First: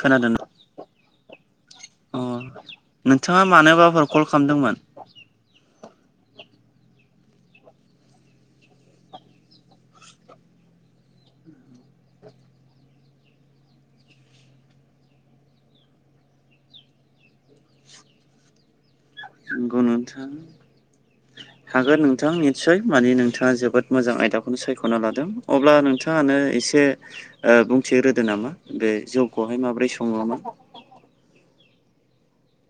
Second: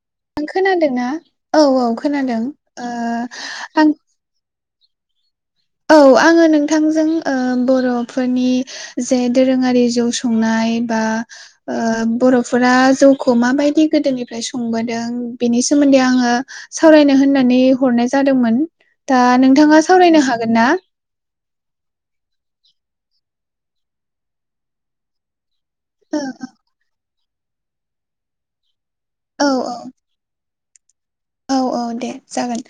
खोनादों नों खोनादोंना? औ औ अ खोनादों ओ नोंथाङा आं मानोबाफोर खल खालामदोंमोन औ आङो नोंथांजों ओ बर'फोरनि जे दोरोङारि जौ संनाय बा ओ बर'फोरा जौखौ माबायदि गोदोनिफ्राय संबोदों बेनि सोमोन्दै आङो सावरायनो होननानै हरनाय जादोंमोन दा नंगौ नोंथाङा सावरायनो नोंथां हागोन ना? हागोन नोंथां निसय माने नोंथाङा जोबोद मोजां आयदाखौनो सायख'ना लादों अब्ला ओ नोंथाङानो एसे बुंथिग्रोदो नामा दे औ जौखौहाय माबोरै सङोमोन औ औ दे जागोन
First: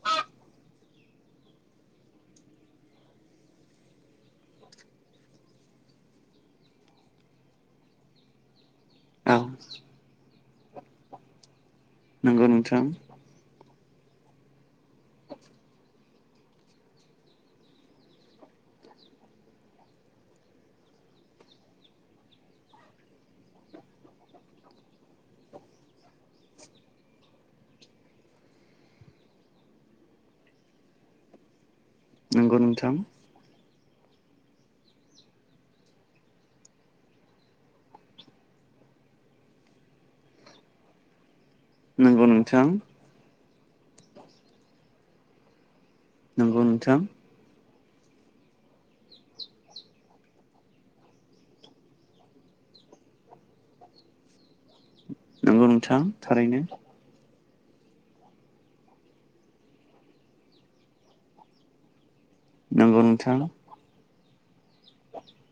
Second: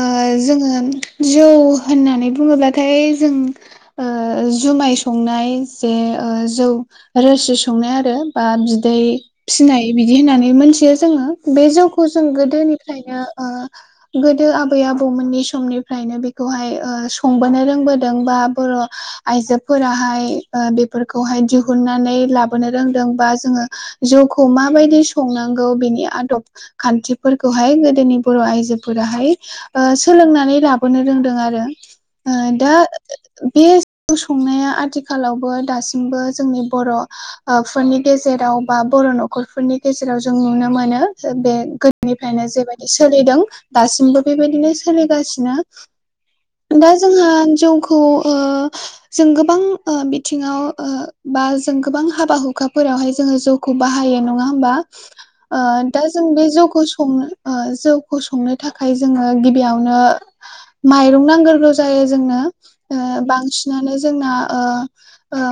ओ जोङो जौ होननानै बुङोब्लाथाय जों जुमाय संनाय जे जौ रोसि संनाय आरो बा बिदै औ फिनाय बिदि होननानै मोनथियो जोङो बे जौखौ जों नंगौ नोंथां गोदोनिफ्राय नो ओ गोदो आबै आबौमोननि समनिफ्रायनो बेखौहाय संबोनो रोंबोदों बा बर' आइजोफोराहाय बेफोरखौहाय दिहुननानै लाबोनो रोंदों बा जोङो जौखौ माबायदि संनांगौ बिनि आदब खान्थि फोरखौहाय गोदोनि बर' आइजोफोराहाय सोलोंनानै लाबोनो रोंदों आरो ओ नंगौ दा नोंथां बे जौ संनाया आथिखालावबो दासिमबो जोंनि बर' फोरनि गेजेराव बा बर' न'खरफोरनि गेजेराव जों नुनो मोनो बे नंगौ निफ्रायनो नोंथां जेबायदि सोलिदों दासिमबो बेबायदिनो सोलिगासिनो नंगौ दा नोंथां जोंहा जौखौ ओ [inaudible] जों गोबां बिथिङाव बा जों गोबां हाबा हुखाफोरावहाय जोङो जौ खौ बाहायो नङा होमबा नंगौ नोंथां दा जों बे थारैनो जौखौ सङो ओ जौखौ संनो थाखाय जोङो गिबियावनो माइरं नांग्रोगौ जायो जोंनो ओ नंगौ नोंथां बांसिनानो जोंना ओ ओ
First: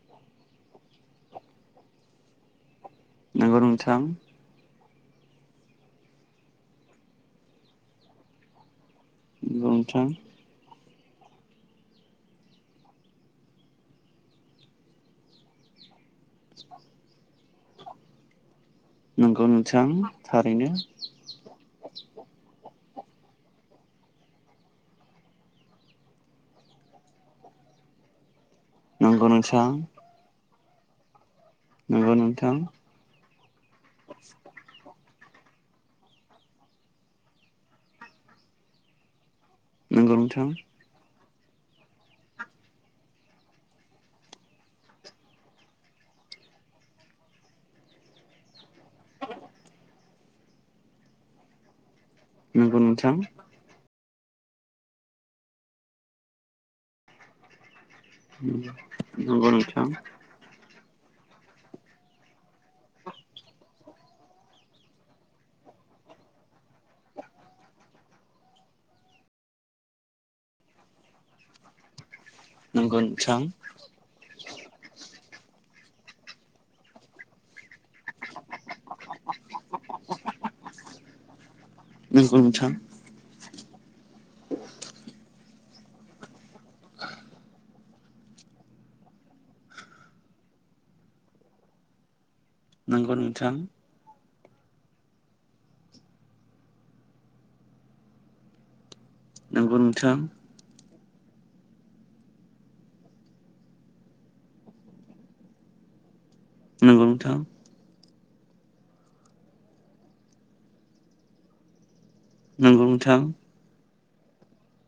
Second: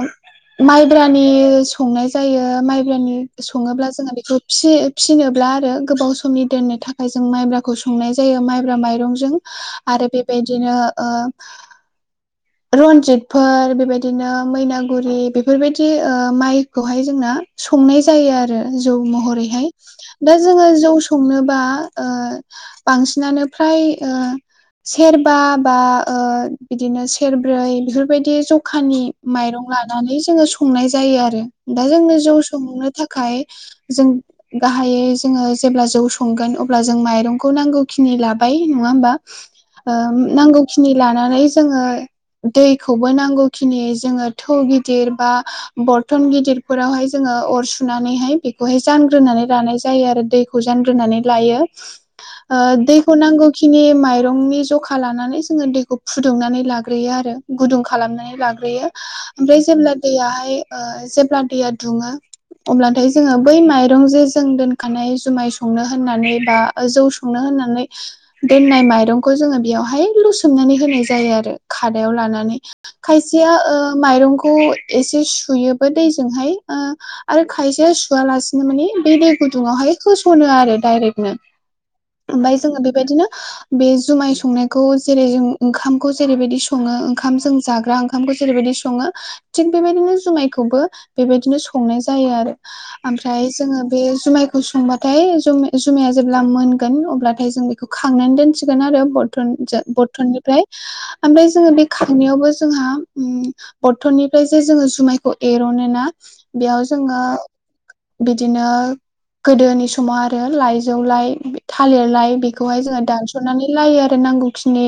माइब्रानि संनाय जायो माइब्रानि नंगौ सङोब्ला नोंथां जोङो बेखौ फिसि फिसिनोब्ला आरो गोबाव समनि दोननो थाखाय जों माइब्राखौ संनाय जायो माइब्रा माइरं जों नंगौ नोंथां आरो बेबायदिनो ओ रनजितफोर बेबायदिनो मैनागुरि बे फोरबायदि ओ माइखौहाय जोंना संनाय जायो आरो। जौ नंगौ महरैहाय। नोंथां दा जोङो थारैनो जौ संनोबा ओ बांसिनानो फ्राय ओ सेरबा बा ओ बिदिनो सेरब्रै बेफोरबायदि ज' जखानि नंगौ माइरं नोंथां लानानै जोङो संनाय जायो आरो। दा नंगौ जोंनो जौ नोंथां संनो थाखाय खाय जों गाहायै जोङो जेब्ला जौ संगोन अब्ला जों माइरंखौ नांगौखिनि लाबाय नङा होमबा ओ नंगौ नोंथां नांगौ खि खिनि लानानै जोङो दैखौबो नांगौ खिनि जोङो थौ गिदिर बा बरतन गिदिरफोरावहाय जोङो अर सुनानैहाय बे खौहाय जानग्रोनानै लानाय जायो आरो दैखौ जानग्रोनानै लायो ओ नंगौ नोंथां दैखौ नांगौ खिनि माइरंनि जखा लानानै जोङो दैखौ फुदुंनानै लाग्रोयो आरो गुदुं खालामनानै लाग्रोयो नंगौ ओमफ्राय नोंथां जेब्ला दैयाहाय जेब्ला दैया दुङो अब्लाथाय जोङो बै माइरं जे जों दोनखानाय जुमाय संनो होननानै बा जौ संनो होननानै दोननाय माइरंखौ जोङो बेयावहाय लुसोमनानै होनाय जायो आरो खादायाव लानानै। नंगौ नोंथां खायसेया माइरंखौ एसे सुयोबो दैजोंहाय। ओ आरो खायसेया सु सुआलासिनो माने बे दै गुदुंङावहाय होस'नो आरो डायरेकनो। नंगौ ओमफाय नोंथां जोङो बे बेबादिनो बे जुमाइ संनायखौ जेरै जों ओंखामखौ जेरैबायदि स ङो ओंखाम जाग्रा ओंख ओंखामखौ जेरैबायदि सङो थिग बेबायदिनो जुमायखौबो बेबायदिनो संनाय जायो आरो। नंगौ ओमफ्राय नोंथां जोङो बे जुमायखौ सं संबाथाय जुम-जुमाया जेब्ला मोनगोन अब्लाथाय जों बेखौ खांनानै दोनसिगोन आरो। बद थन नंगौ जो नोंथां बरथननिफ्राय। ओमफ्राय जोङो बे खांनायावबो जोंहा उम बरथननिफ्राय जे जोङो जुमायखौ एर'नो ना बेयाव नंगौ जोङो नोंथां बिदिनो गोदोनि समाव आरो लाइजौलाय थालिरलाय बेखौहाय जोङो दानस'नानै लायो आरो नांगौ खिनि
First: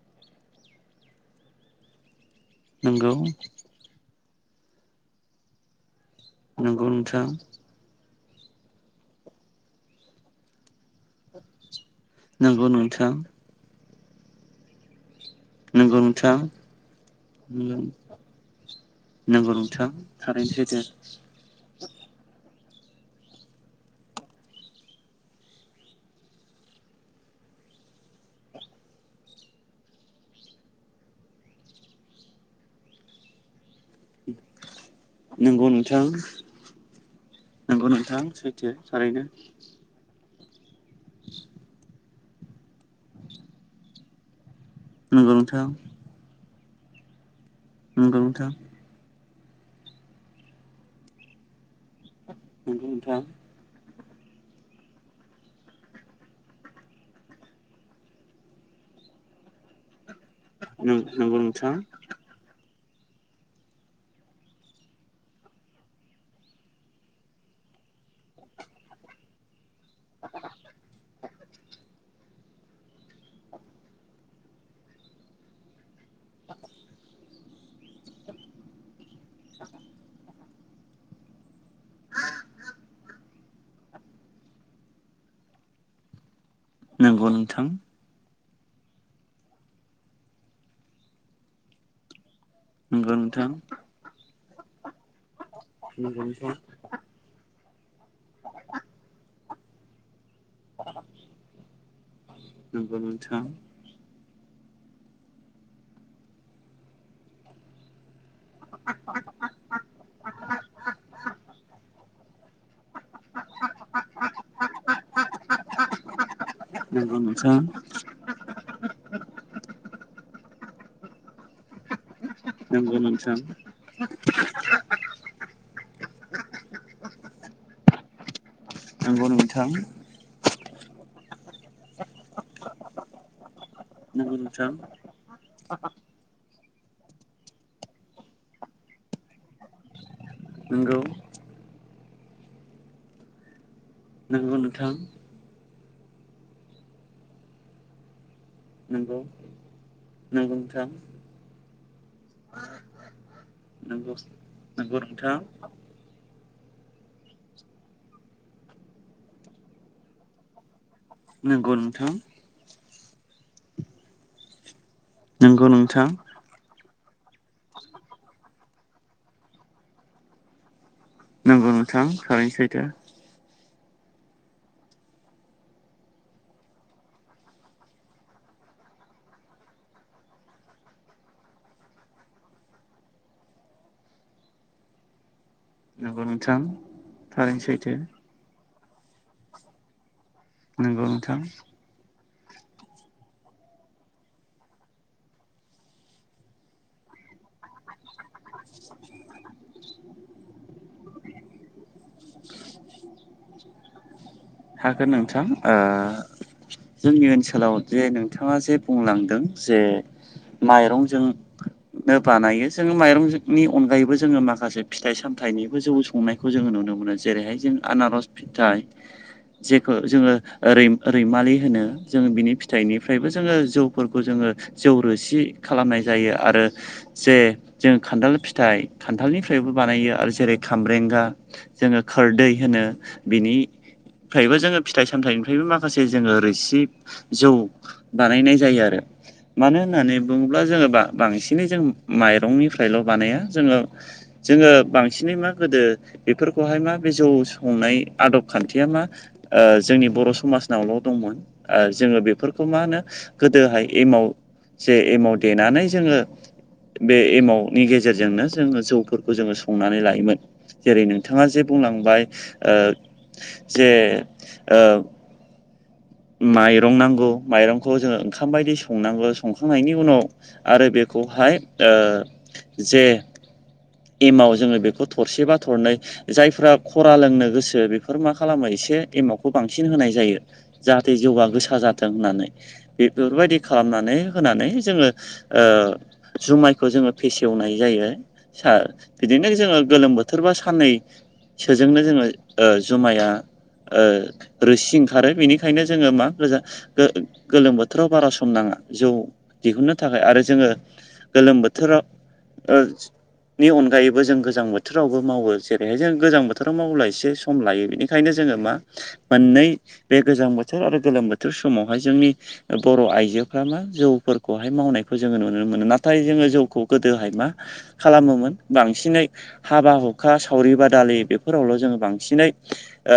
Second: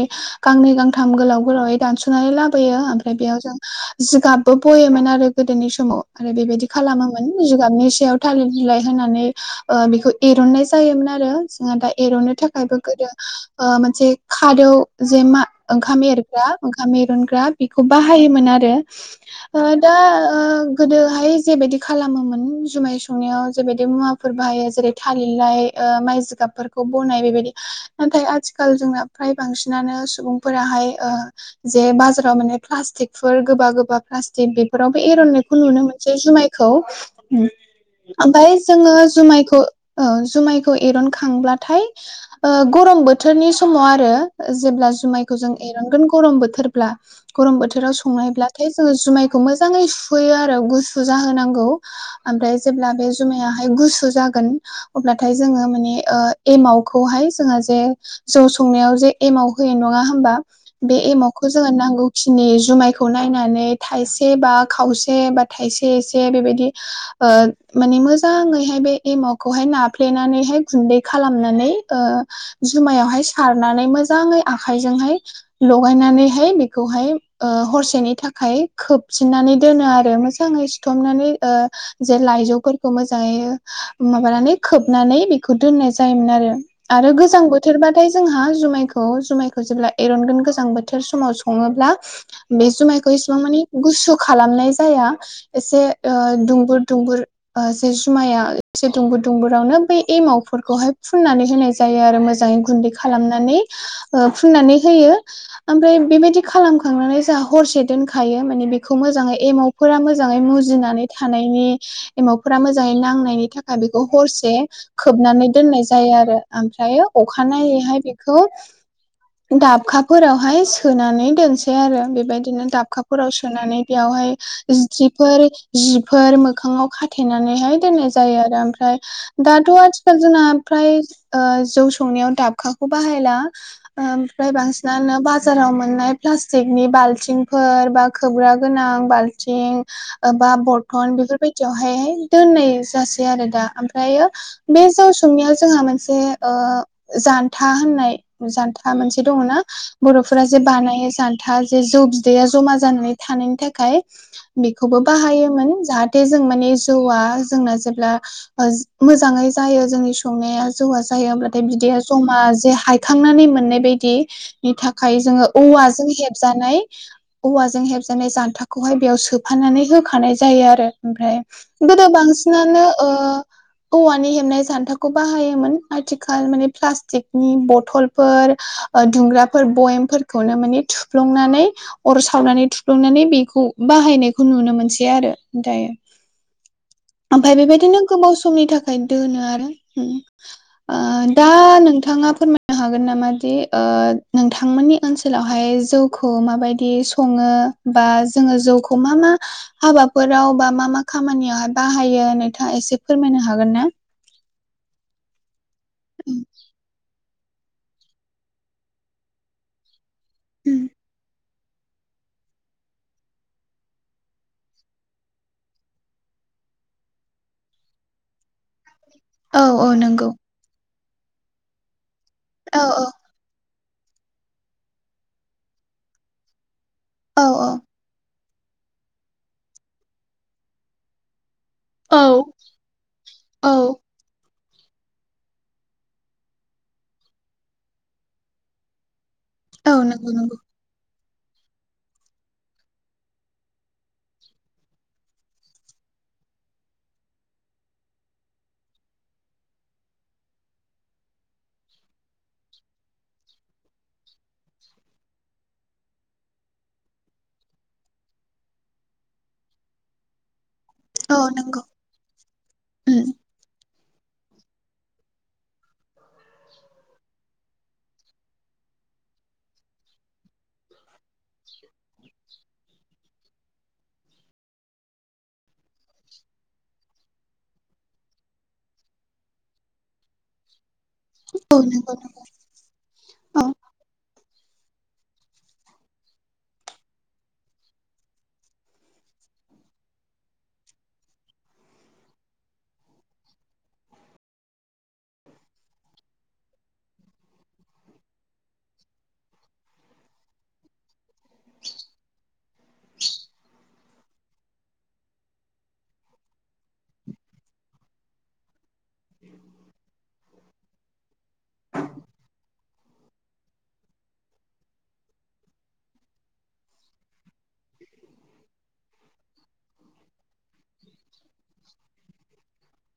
गांनै गांथाम गोलाव गोलावै दानस'नानै लाबोयो नंगौ ओमफ्राय बेयाव नोंथां जों जिगाबबो बयोमोन आरो गोदोनि समाव। आरो नंगौ बेबायदि नोंथां खालामोमोन। जिगाबनि सायाव थालिर बिलाय होनानै ओ बेखौ एर'ननाय जायोमोन आरो। जोंहा दा एर'ननो नंगौ थाखायबो गोदो नोंथां ओ मोनसे खादौ जे मा नंगौ ओंखाम नोंथां एरग्रा ओंखाम एरुनग्रा बेखौ बाहायोमोन आरो। नंगौ ओ नोंथां दा ओ थारैनो सैथो गोदो हाय जेबायदि खालामोमोन जुमाय संनायाव जेबायदि मुवा फोर बाहायो जेरै थालिरलाइ माइ जिगाबफोरखौ बनाय बेबायदि नाथाय आथिखाल जोंना फ्राय बांसिनानो सुबुंफोराहाय ओ जे बाजाराव माने प्लास्टिकफोर गोबा गोबा प्लास्टिक बेफोरावबो एर'ननायखौ नंगौ नुनो नोंथां मोनसै जुमायखौ। उम। नंगौ नोंथां सैथो थारै मायखौ ओ जुमायखौ एर'नखांब्लाथाय ओ गरम बोथोरनि समाव आरो जेब्ला नंगौ जुमायखौ जों नोंथां एर'नगोन गरम बोथोर ब्ला गरम बोथोराव नंगौ नोंथां संनायब्लाथाय जोङो जुमायखौ मोजाङै सुफैयो आरो गुसु जाहोनांगौ। ओमफ्राय नंगौ जेब्ला बे नोंथां जुमाया हाय गुसु जागोन अब्लाथाय जोङो माने ओ एमावखौहाय जोंहा जे जौ संनायाव जे एमाव होयो नङा होमबा? बे नंगौ एमावखौ जोङो नोंथां नांगौ खिनि जुमायखौ नायनानै थाइसे बा खावसे बा थाइसे एसे बेबायदि ओ माने मोजाङैहाय बे एमावखौहाय नाफ्लेनानैहाय गुन्दै खालामनानै ओ- जुमायावहाय सारनानै मोजाङै आखायजोंहाय लगायनानैहाय बेखौहाय ओ-हरसेनि थाखाय खोबफिननानै दोनो आरो मोजाङै सिथबनानै ओ-जे लाइजौफोरखौ मोजाङै माबानानै खोबनानै बेखौ दोननाय जायोमोन आरो आरो नंगौ गोजां नोंथां बोथोरबा नाथाय जोंहा जुमायखौ जुमायखौ जेब्ला एरनगोन गोजां बोथोर समाव सङोब्ला बे जुमायखौ नंगौ एसिबां नोंथां माने गुसु खालामनाय जाया एसे नंगौ ओ-दुंगुर दुंगुर ओ-जि जुमाया एसे दुंबुर दुंबुरावनो बै एमावफोर खौहाय फुननानै होनाय जायो आरो मोजाङै गुन्दै नोंथां खालामनानै। ओ फुननानै होयो। ओमफ्राय बेबायदि खालामखांनानै जाहा हरसे दोनखायो। माने बे खौ मोजाङै एमावफोरा मोजाङै मुजिनानै थानायनि एमावफोरा मोजाङै नांनायनि थाखा बेखौ हरसे खोबनानै दोननाय जायो आरो। आमफ्रायो नंगौ नोंथां नंगौ नोंथां अखानायैहाय बे खौ दाबखाफोरावहाय सोनानै दोनसै आरो बेबायदि बिदिनो नंगौ दाबखाफोराव नोंथां सोनानै बेयावहाय जि फोर जिफोर मोखाङाव खाथेनानैहाय दोननाय जायो आरो। ओमफ्राय नंगौ नोंथां दाथ' आथि खाल जोंना फ्राय ओ जौ संनायाव दाबखाखौ बाहायला। नंगौ ओमफ्राय नोंथां बांसिनानो बाजाराव मोननाय प्लास्टिकनि बाल्थिंफोर बा खोबग्रा गोनां बाल्थिं ओ-बा नंगौ बरथन बेफोर बायदियावहाय हाय दोननाय जासै आरो दा। ओम दायो नंगौ बे नोंथां जौ स संनिया जोंहा मोनसे ओ-जानथा होननाय जानथा नंगौ मोनसे दङना बर'फोरा नंगौ जे नोंथां बानायो जान्था जे जौ बिदैया जमा जानानै थानायनि थाखाय नंगौ नंगौ बेखौबो नोंथां बाहायोमोन जाहाथ जाथे जों माने जौआ जोंना जेब्ला मोजाङै जायो जोंनि संनाया जौआ जायो अब्लाथाय नंगौ बिदिआ नोंथां जमा जे हायखांनानै मोननाय बायदि। नि थाखाय जोङो नंगौ औवाजों नोंथां हेब जानाय औवाजों हेबजानाय जान्थाखौहाय बेयाव सोफानानै होखानाय जायो आरो। ओमफ्राय नंगौ गोदो नोंथां बांसिन थारैनो [inaudible] औवानि हेबनाय जान्थाखौ बाहायोमोन आथिखाल माने प्लास्टिकनि बथलफोर ओ-दुंग्राफोर बयेमफोरखौनो माने थुफ्लंनानै अर सावनानै थुफ्लुंनानै बेखौ बाहायनायखौ नुनो मोनसै आरो दायो। लोगो नोंथां। ओमफाय थारैनो सैथो बेबायदिनो गोबाव समनि थाखाय दोनो आरो नंगौ ओम। नोंथां दा नोंथाङा फोरमाय बुंनो हागोन नामा दि ओ-नोंथांमोननि ओनसोलावहाय जौखौ माबायदि सङो? बा जोङो जौखौ मा मा हाबाफोराव बा मा मा खामानियाव हा बाहायो नोंथाङा एसे फोरमायनो हागोन ना? हागोन नोंथां ओ- जोंनि ओनसोलाव जे नोंथाङा जे बुंलांदों जे माइरंजों नो बानायो जोङो माइरंनि अनगायैबो जोङो माखासे फिथाइ सामथाइनिबो जौ संनाय खौ जोङो नुनो मोनो जेरैहाय जों आनारस फिथाइ। औ औ जेखौ नंगौ जोङो ओ-रै- रैमालि होनो जों बिनि औ औ फिथाइनिफ्रायबो जो जोङो जौफोरखौ जोङो जौ रोसि खालामनाय जायो आरो जे औ जों खान्थाल फिथाइ खान्थालनिफ्रायबो बानायो आरो जेरै खामब्रेंगा जोङो औ खोरदै होनो बिनि औ फ्रायबो जोङो फिथाइ सामथाइनिफ्रायबो माखासे जोङो रोसि जौ बानायनाय जायो आरो मानो औ होननानै नंगौ नंगौ बुङोब्ला जोङो बा बांसिनै जों माइरंनिफ्रायल' बानाया जोङो। जोङो बांसिनै मा गोदो बेफोरखौहाय मा बे जौ संनाय आदब खान्थिया मा जोंनि बर' समाजनावल' दंमोन जोंङो बेफोरखौ मा होनो गोदोहाय एमाव जे एमाव देनानै जोंङो बे एमावटनि गेजेरजोंनो जोंङो जौफोरखौ जोंङो संनानै लायोमोन। जेरै औ नोंथाङा जे नंगौ बुंलांबाय ओ उम जे माइरं नांगौ माइरंखौ जोंङो ओंखाम बायदि संनांगौ संखांनायनि उनाव आरो बेखौहाय ओ जे एमाव जोंङो बेखौ थरसेबा थरनै जायफ्रा खरा लोंनो गोसो बेफोर मा खालामो एसे एमावखौ बांसिन होनाय जायो। जाहाथे जौआ गोसा औ जाथों नंगौ होननानै बेफोरबायदि औ खालामनानै होनानै जोङो ओ-जुमायखौ जोङो फेसेवनाय जायो। सा बिदिनो जोङो गोलोम बोथोर बा साननै। सोजोंनो जोङो ओ-जुमाया ओ-रोसि ओंखारो बेनिख बेंखायनो जोङो मा गोजा-गोलोम बोथोराव बारा सम नाङा जौ दिहुननो थाखाय आरो जोङो गोलोम बोथोराव ओ नि अनगायैबो जों गोजां बोथोरावबो मावो जेरैहाय जों गोजां बोथोराव मावला एसे सम लायो बेनिखायनो जोङो मा मोननै बे गोजां बोथोर आरो गोलोम बोथोर समावहाय जोंनि बर' आइजोफ मा जौफोरखौहाय मावनायखौ जोंङो नुनो मोनो नाथाय जोंङो जौखौ गोदोहाय मा? खालामोन बांसिनै हाबा हुखा सावरि बादालि बेफोरावल' जोंङो बांसिनै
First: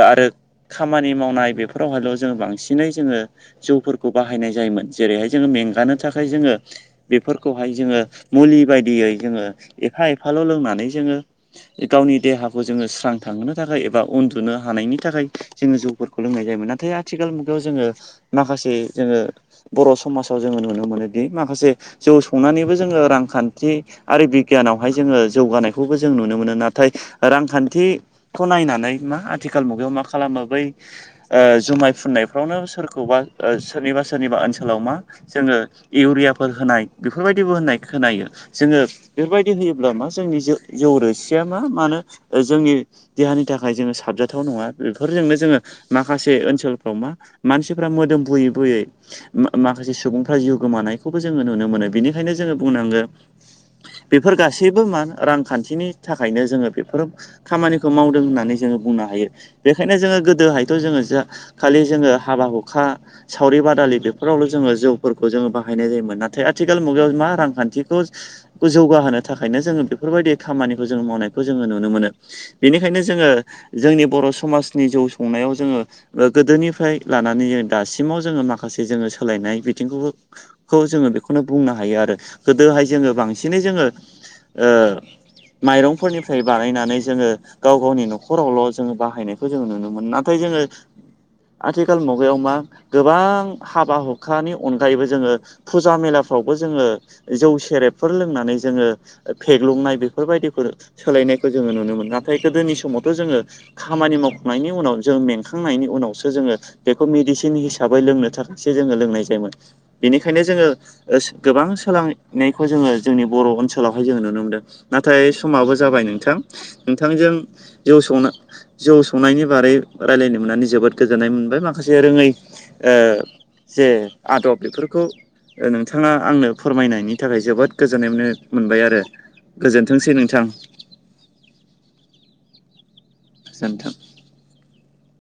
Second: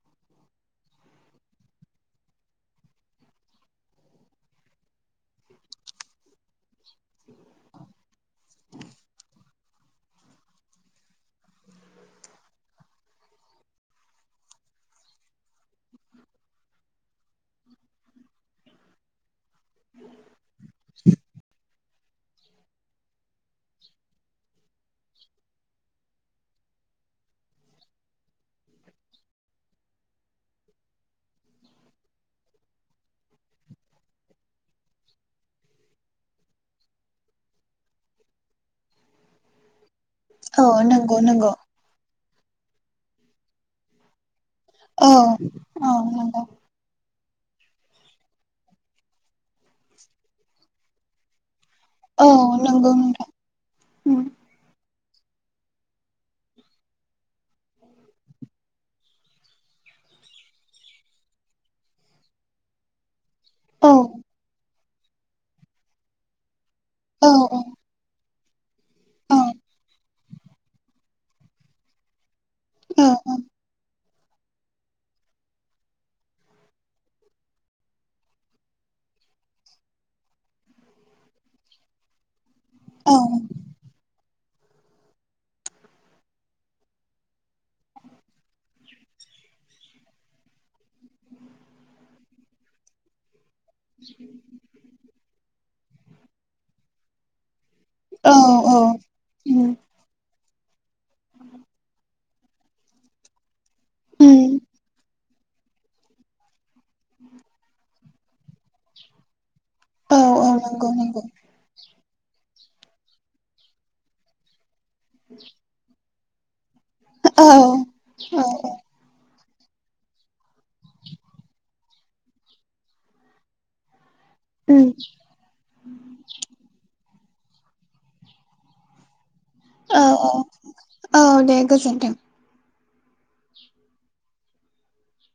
आरो खामानि मावनाय बेफोर फोरावहायल' जोंङो बांसिनै जोंङो जौफोरखौ बाहायनाय जायोमोन जेरैहाय जोंङो मेंगानो थाखाय जोंङो बेफोरखौहाय जोंङो मुलि बायदियै जोंङो एफा एफाल' लोंनानै जोंङो- गावनि देहाखौ जोंङो स्रां थांहोनो थाखाय एबा उन्दुनो हानायनि थाखाय जोंङो जौफोरखौ लोंनाय जायोमोन नाथाय आथिखाल मुगायाव जोंङो माखासे जोंङो बर' समाजाव जोंङो नुनो मोनोदि माखासे जौ संनानैबो जोंङो रांखान्थि आरो बिगियानावहाय जोंङो जौगानायखौबो जों नुनो मोनो नाथाय रांखान्थि खौ नायनानै मा आथिखाल मुगायाव मा खालामो बै जुमाय फुननायफ्रावनो सोरखौबा सोरनिबा सोरनिबा ओनसोलाव मा जोंङो इउरियाफोर होनाय बेफोरबायदिबो होननाय खोनायो जोंङो बेफोरबायदि होयोब्ला मा जोंनि औ जौ नंगौ रोसिया नंगौ मा मान जोंनि देहानि थाखाय जोंङो साबजाथाव नङा औ बेफोरजोंनो जोंङो औ माखासे नंगौ ओनसोलफ्राव मा मानसिफ्रा मोदोम बुयै बुयै माखासे सुबुंफ्रा जिउ गोमानायखौबो जोंङो नुनो मोनो। औ बेनिखायनो जोंङो नंगौ बुंनांगो नोंथां उम बेफोर गासैबो मा रांखान्थिनि थाखायनो जोंङो बेफोर खामानिखौ मावदों होननानै जोोङो बुंनो हायो बेखायनो जोंङो गोदोहाय थ जोंङो जा खालि जोंङो हाबा हुखा सावरि औ बादालि बेफोरावल' जोंङो जौ फोरखौ जोंङो बाहायनाय जायोमोन नाथाय आथिखाल मुगायाव मा औ औ रांखान्थिखौ जौगाहोनो थाखायनो औ जोंङो बेफोरबायदि खामानिखौ जों मावनायखौ जोंङो नुनो मोनो। बेनिखायनो जोङो जोंनि बर' समाजनि जौ संनायाव जोंङो गोदोनिफ्राय लानानै जो दासिमाव जोंङो माखासे जोंङो सोलायनाय बिथिंखौबो खौ जोंङो बेखौनो बुंनो हायो आरो गोदोहाय जोंङो औ औ बांसिनै जोंङो ओ माइरंफोरनिफ्राय बानायनानै जोंङो गाव गावनि न'खरावल' जोंङो बाहायनायखौ जोंङो नुनो मोन न नाथाय जोंङो आथिखाल मुगायाव मा गोबां हाबा हुखानि अनगाय थाखायैबो जोंङो फुजा मेलाफ्रावबो जोंङो जौ सेरेबफोर औ लोंनानै औ जोंङो उम फेग्लुंनाय बेफोरबायदिफोर सोलायनायखौ जोंङो नुनो मोनो। नाथाय गोदोनि समावथ' जोंङो खामानि मावखांनायनि उनाव जों मेंखांनायनि उनावसो जोंङो बेखौ मिदिसिन हिसाबै लोंनो थाखायसो जोंङो लोंनाय जायोमोन। औ बेनिखायनो औ जोंङो नंगौ नंगौ गोबां सोलोंनायखौ जोंङो जोंनि बर' ओनसोलावहाय जोंङो नुनो मोनदों। नाथाय समाबो जाबाय नोंथां नोंथांजों औ जौ सौना औ जौ सौनायनि बारै रायज्लायनो मोननानै जोबोद गोजोननाय मोनबाय माखासे रोङै जे आदब बेफोरखौ नोंथाङा आंनो फोरमायनायनि थाखाय जोबोद गोजोननाय मानो- मोनबाय आरो औ गोजोनथोंसै औ नोंथां औ दे गोजोनथों। गोजोनथो।